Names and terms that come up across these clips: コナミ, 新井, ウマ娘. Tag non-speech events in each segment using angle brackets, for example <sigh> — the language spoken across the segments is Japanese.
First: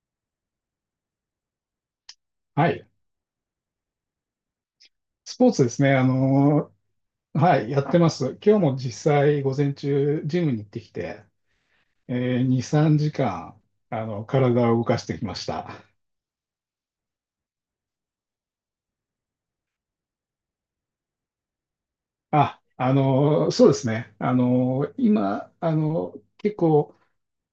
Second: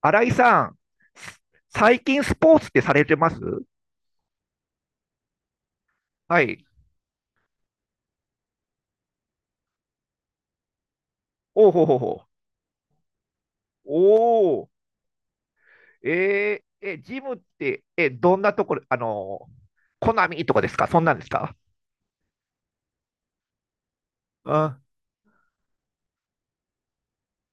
新井さん、最近スポーツっはてい。されてます？スポーツですね。はい。はい、やってます。今日も実際、午前中、ジムに行ってきて、おうほうほうほう。え2、3時間、おー、体を動かしてきました。ジムって、どんなところ、コナミとかですか？そんなんですか？そうですね。あ、今、結構、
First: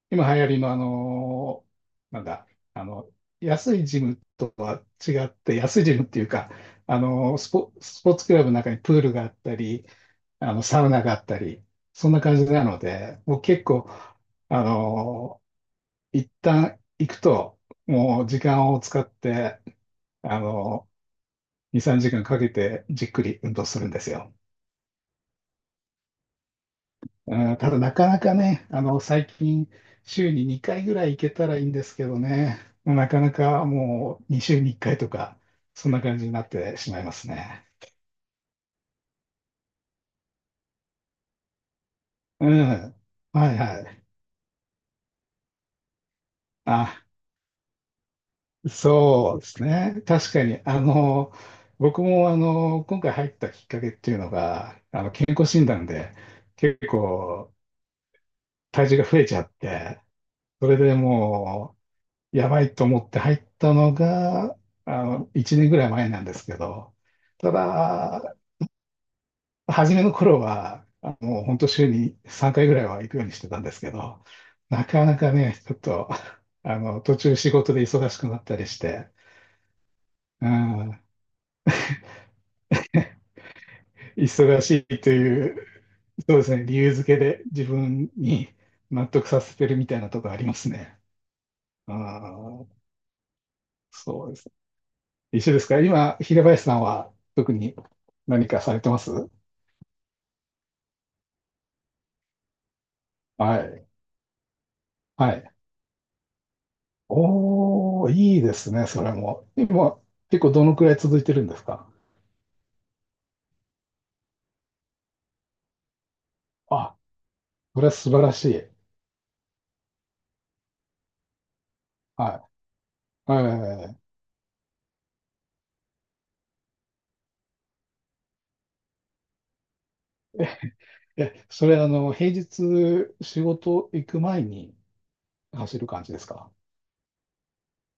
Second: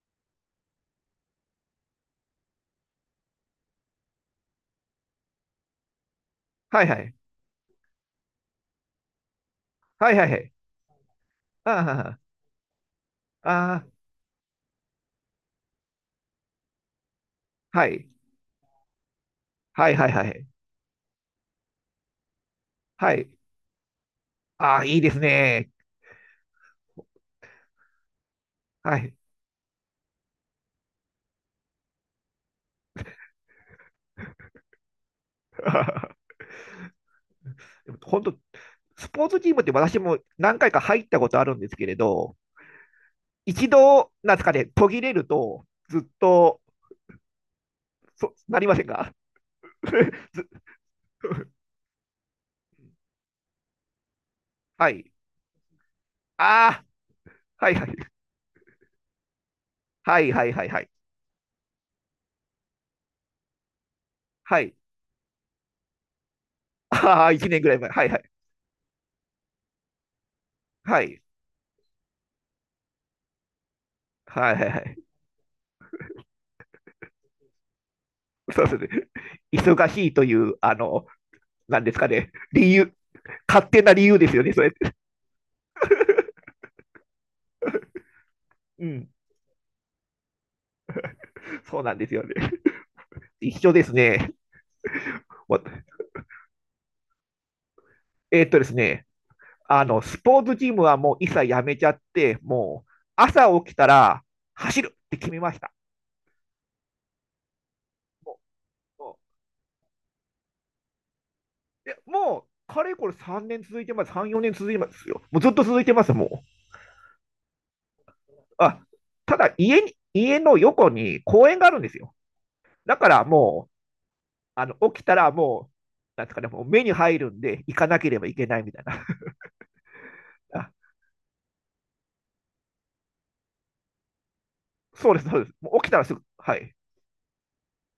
今流行りの、あのーなんだ、あの、安いジムとは違って、安いジムっていうか、はいはい。スポーツクラブの中にプールがあったり、はいはいはい。サウナがあったり、そんあな感じなので、もう結あ、構、ああの、一旦行くと、あ、はい。もう時間を使って、はいはいはあい。の、2、3時間かけてじっはくい。り運動するんですよ。ああ、いいですね。うん、ただなかなかね、はい。最近週に2回ぐらい行けたらいいんですけどね、なかなかもう2週に1回とか、そんな感じに <laughs> なってしまいますね。でも本当、スポーツチームって私も何回か入ったことあるんですけれど、うん。はい一はい。度、なんですかね、途切れると、ずっと、あ、なりませんか？ そうですね。<laughs> 確かに、僕も、今回入ったきっかけっていうのが、はい。健康診断で結あ構あ、はいはい。体重が増えちゃって、はいはいはそいれはい。でもう、やばいと思って入ったのが、はい。1年ぐらい前なんですけど、ああ、1た年ぐらい前。はいはい。だ、初めの頃は、はい。本当週に3回ぐらいは行くようにしてたんですけど、はいはいはない。かなかね、ちょっと、途中仕事で忙しくなったそりうしですね。て、忙しいというう、ん、なんですかね。理由、勝手な理由ですよね、忙それ。しいという、そうですね、理由付けで自分にう納ん。得させてるみたいなとこありますね。そうなあんですよね。あ、一緒ですそうね。です。一緒ですか？今、平林さんは特に何かでさすれてまね。す？スポーツジムはもう一切やめちゃって、もう、朝は起きたい。ら走るって決はめい。ました。おー、いもいですね、う、それもも。今、結構どのくらい続いてるんですか？う、いやもうかれこれ3年続いてます。3、4年続いてますよ。もうずっと続いてます、あ、それは素晴らしい。あ、ただ家の横に公園があるんですよ。はだからい。はいはいもう、はいはい。起きたらもう、なんですかね、もう目に入るんで、行かなければいけないみたいな。<laughs> あ、え、それ平日仕事行く前にそうです、そうです。も走うる起きたら感じすでぐ、すか？はい。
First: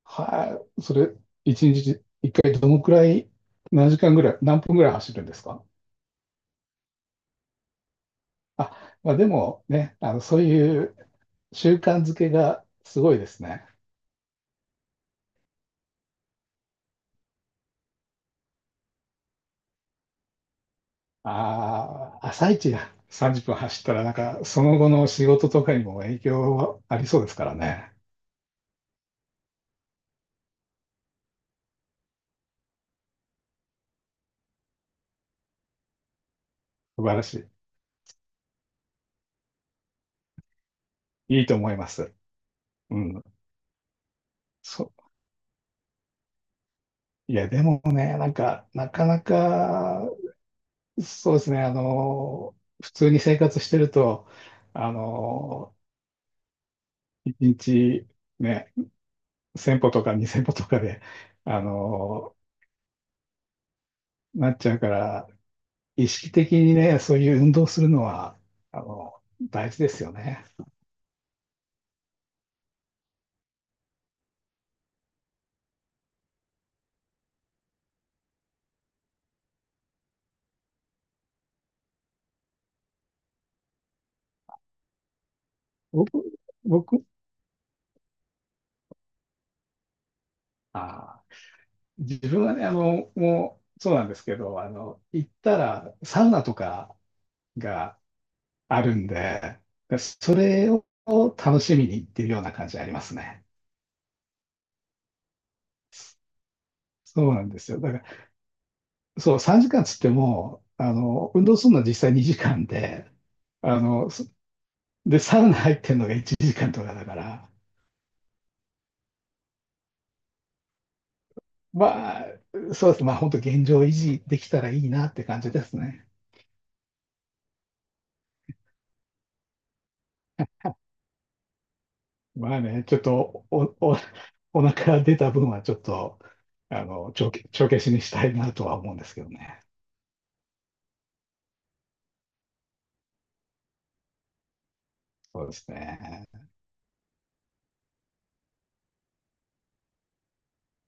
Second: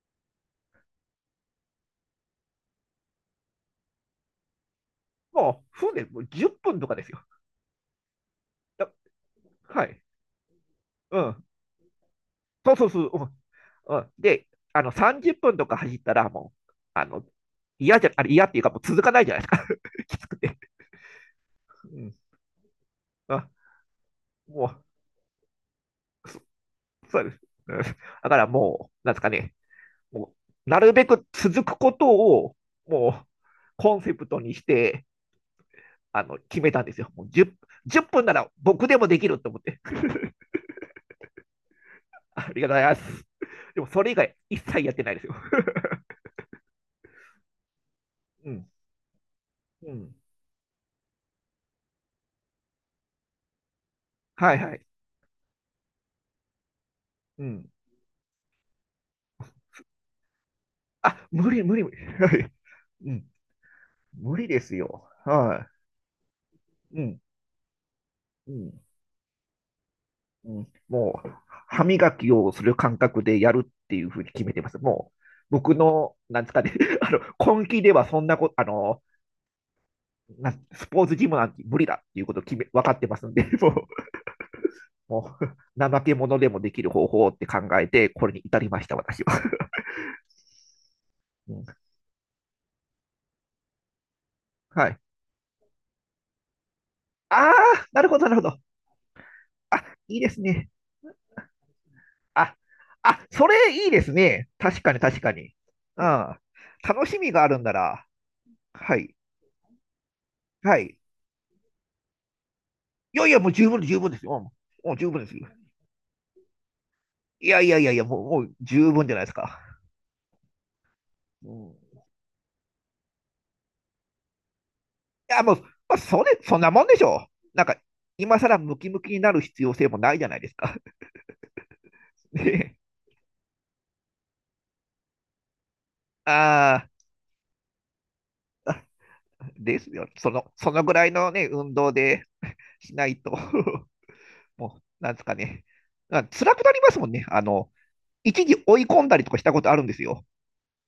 はい。それ、一日一回どのくらい、何時間ぐらい、何分ぐらい走るんですもか？う、船でもう10分とかですよ。だあ、まあ、でもはね、い。そういううん。習慣づけがそうそうすそう。ごいうですね。ん。うんで、30分とか走ったら、もう、嫌じゃ、あれ嫌っていうか、もう続かないじゃないですか。<laughs> きつくて。うん。ああ、朝一や30あ、分走ったら、なんか、そものう、後の仕事とかにも影響はありそそううでですす。からうんね。だからもう、なんですかね、もうなるべく続くことを、もう、コンセプトにして、決めたんです素よ。晴らもう し 10分なら僕でもできると思って。<laughs> い。いいと思います。ありがとうございまうん。す。でも、それ以外、一切そやってないですよ。いや、でもね、なんうん。か、なかなうか、ん。そうですね、普通に生活してると、はいはい。あの一うん。日ね、1000歩とか2000歩とかで、あ、無あ理無理無理。はの、い。うん。無理なっでちゃすうかよ。ら、は意識的にい。ね、うそうん。いう運動するのは、うん。あの、大事ですよね。うん。もう、歯磨きをする感覚でやるっていうふうに決めてます。もう、僕の、なんですかね、<laughs> あ根気ではそんなこと、スポーツジムなんて無理だっていうことを分かってますんで、<laughs> もう、もう怠け僕、者でもできる僕、方法って考えて、これに至りました、私は。あうんー、自分はね、もう、そうなんですけど、はい。行ったら、サウナとかああ、がなるほど、なるほど。あるんで、あ、いいでそすね。れを楽しみに行ってるようなあ、感じありますあ、ね。それいいですね。確かに、確かに。うん。楽しそみうがなあんるでんすなよ。だからら、はい、そう、3時間つっても、はい。運動するのは実際2時間で、いやいや、もう十あ分、十分の、ですそよ。もう十分ですサよ。ウナ入ってるのが1時間とかだかいら、やいやいやいや、もう、もう十分じゃないですか。うん、まあ、そうですね。まあ、本当現状維持できたらいいなって感じもう、ですまあ、ね。そんなもんでしょう。なんか、今更ムキムキになる必要性もないじゃないですか。<laughs> まあね、ね、ちょっとお腹出た分はちょっと、あ帳消しにしたいなとーはあ、思うんですけど <laughs> ね。ですよ。そのぐらいのね、運動でしないと <laughs> もう、なんですかそうでね。すまあね。辛くなりますもんね。一時追い込んだりとかしたことあるんですよ。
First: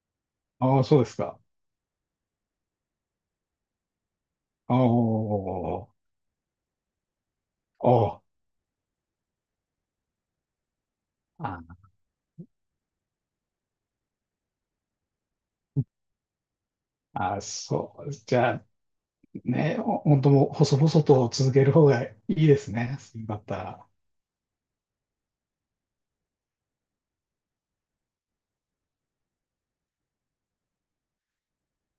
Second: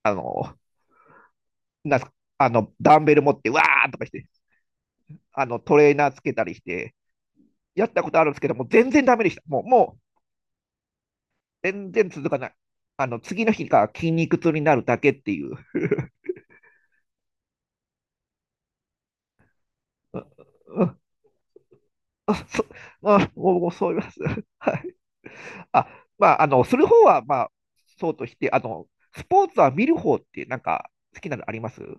あの、ああ、そうですか。なんすか、ダンベル持って、わーとかして、トおレーあ、ナーつけたりして、やあっあ、たこおとあーるんですけど、もう全然ダメでした。もう、もう、あー全然続かない。次の日が筋肉痛になるだけっていう。<laughs> あー、そう。じゃあ、ね、う本ん当もう細う々んと続ける方がいあ、いですね、あ、だもう、もうたそう言います。<laughs> はい。あ、まあ、する方は、まあ、そうとして、スポーツは見る方って、なんか、好きなのあります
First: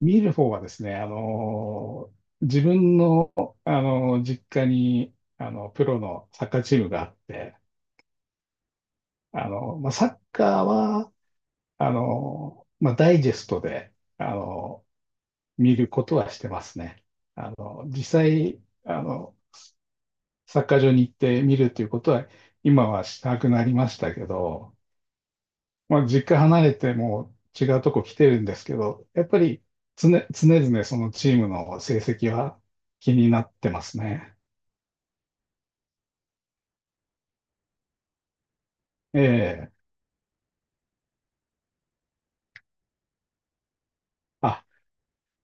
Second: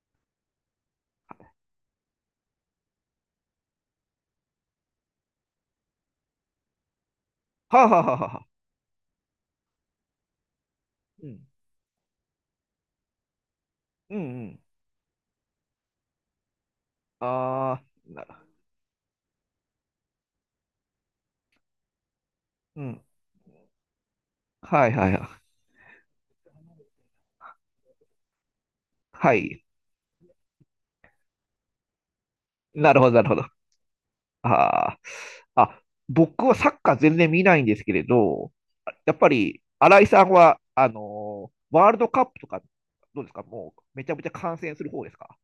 見る方はですね、自分の、実家に、プロのサッカーチームがあって、あ、はあはあはあ、まあ、サッカーは、うん。まあ、ダイジェストで、うん、うん。見ることはしてますね。ああ、実際、サッカー場に行って見るということは、う今ん。はしたくなりましたけど、はい、はい、はい。まあ、実家離れてもう違うとこ来てるんですけど、やっはぱい。り常々そのチームの成績はなるほど、気なるにほなど。ってますね。ああ。あ、僕はサッカー全然見ないんですけれど、やっえぱり、え。新井さんは、ワールドカップとか、どうですか？もう、めちゃめちゃ観あ、戦する方ですか？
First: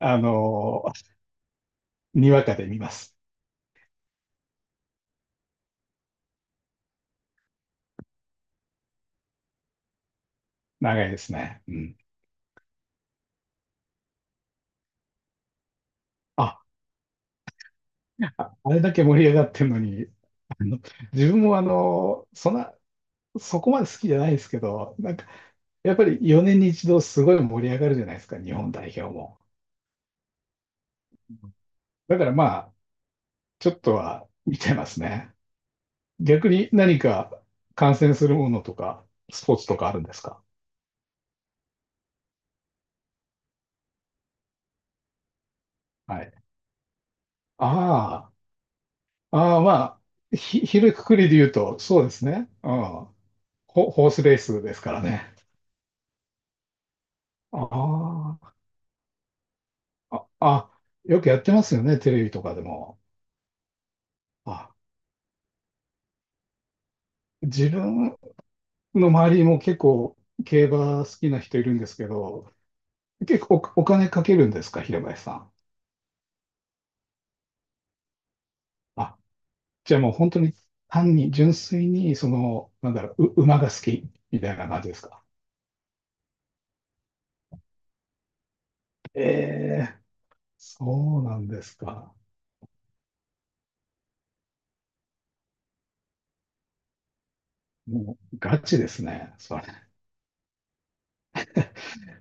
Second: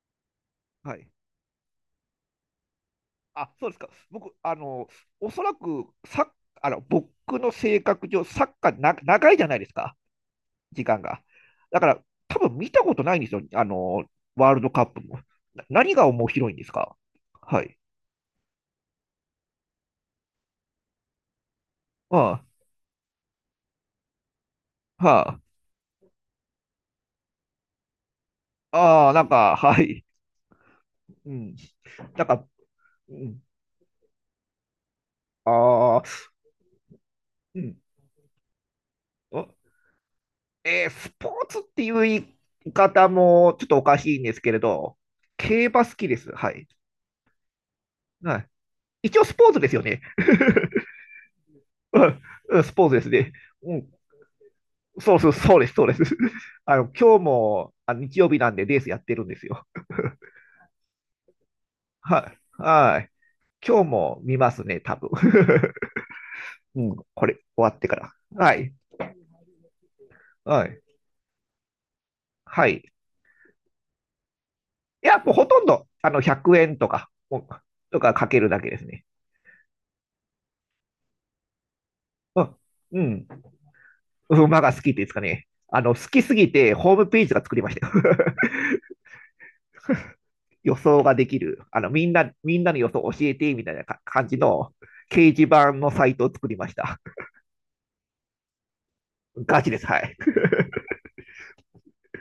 あのはい。にわかで見ます。あ、そうですか。僕、おそらく、サッあの、僕の性格上、サッカー長いじゃないですか、時間長いでが。すね。うだかん。ら、多分見たことないんですよ、ワールドカップも。何が面白いんあ、ですか？はい。あれだけ盛り上がってるのに、あの、自分もあそんな、そこまで好きじゃないですけど、なんか、あ、はやっぱり4年に一度すごい盛り上がるじゃないですか、日本代表あ、ああ、なんも。か、はい。うん。だなかんらか、まあ、うん、ちょっとは見てますね。ああ、逆に何かうん。観戦するものとか、スポーあツとかあるんですか？スポーツっていう言い方もちょっとおかしいんですけれど、競馬好きではす。い。はい。あはい。一応スあ、ポーあツあ、ですよね。まあ、ひ <laughs> るくくりで言うと、うそうでんすね。うんうスポーん。ツですね。うん、ホースレースですからそうね。そう、そうです、そうです。<laughs> 今日も、あ、日曜日なあんでレースやってるんですよ。あ、あ、あ、よくやってますよね、テレビはい。とかでも。はい。今日も見ますあ、ね、多分。<laughs> うん、<laughs> これ、終わ自ってから。分はい。の周りも結構競はい。馬好きな人いるんですけど、はい。結構お金かけるんですか、平いや、林もさうほん？とんど、100円とか、もうとかかけるだけですね。あ、じゃあもう本当に単に純粋に、その、なんうだろう、ん。う馬が好きん。みたい馬なが感好じきでってすいうんですかか？ね。好きすぎて、ホームページが作りましたよ。<laughs> ええ、予そ想がうできなんる、ですか。みんなの予想教えて、みたいな感じの掲示板のサイトを作りました。もうガチですね、そガれ。チです。はい。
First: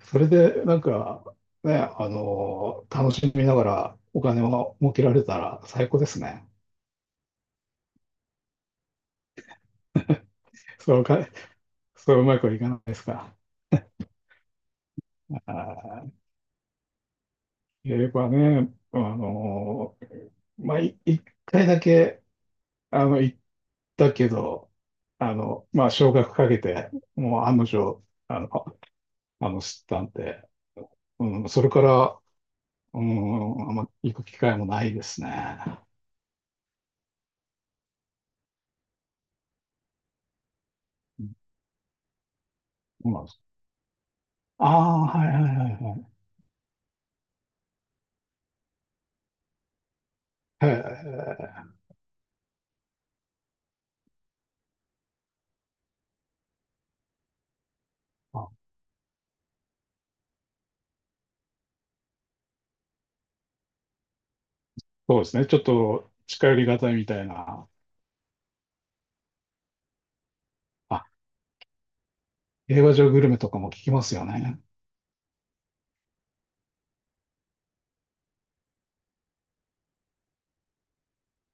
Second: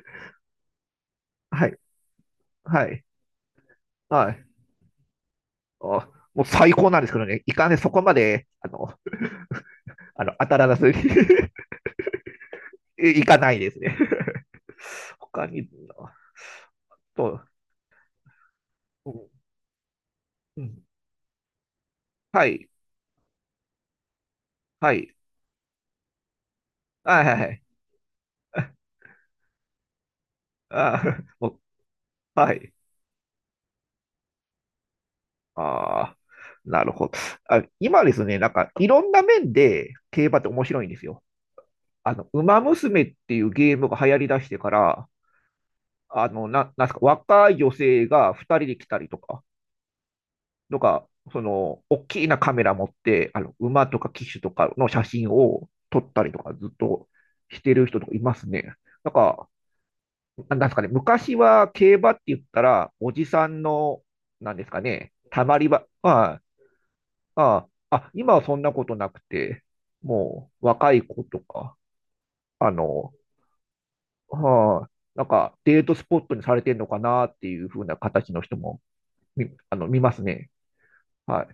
それで、なんか、はい。ね、はい。楽しみながらおは金い。を儲けられたら最高ですもうね。最高なんですけどね、いかんね、そこまで、当たらずに そうか、そううまくいかないで <laughs> すいか？かないですね。<laughs> あ他に、ーと、英語はね、うまあ、ん、一回だけ、はい、行ったけど、はい、まあ、少額かけて、はい、もうは案い、の定、あの、知ったんで、あうん、あ それから、<laughs> はい、うん、あんま行く機会もないですね。ああ、なるほど。今ですね、なんか、いろんな面で競馬って面白いんですよ。うん、ウマ娘っそうでていうす。ゲームが流行り出してあから、あー、はいはいはいはい。なんすか、若い女性が2人で来たりとか、へとか、そえ、の、大きなカメラ持って、馬とか騎手とかの写真を撮ったりとか、ずっとしてる人とかいますあ、ね。なんか、なんですかね、昔は競馬って言ったら、おじさんの、なんですかね、そうですたね。ちまょっり場、とあ近寄りがたいみたいあ、あな。あ、あ今はそんなことなくて、もう、若いあ、子とか、あ映画場の、グルメとかも聞きますよね。はい、なんかデートスポットにされてるのかなっていう風な形の人も見、あの、見ますね。はい。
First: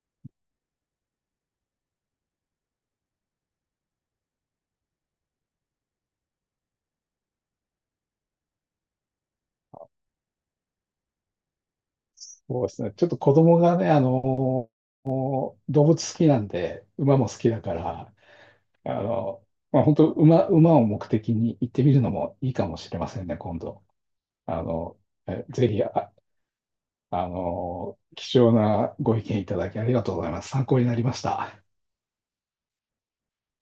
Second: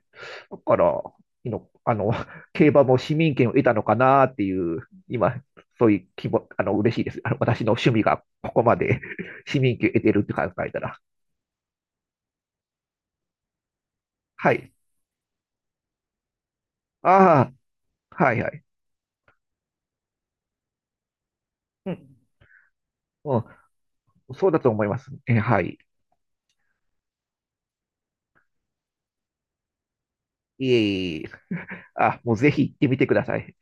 だから、いの、あの、<laughs> 競馬も市民権を得たのかなっていう、今、そういう気も、嬉しいです。私の趣味がここまで <laughs> 市民権を得てるって考えたら。そうですね。ちょっと子供がね、はい。動物好きなんで、馬も好きああ、だから、はいはい。あの、まあ、本当馬を目的に行ってうみるのん、もいいかもしれませんね、うん、今度。そうだあと思いまの、す。え、はぜい。ひ、貴重なご意見いただきありがとうございます。参いえ考になりいまえしいえ、た。あ、もうぜひ行ってみてください。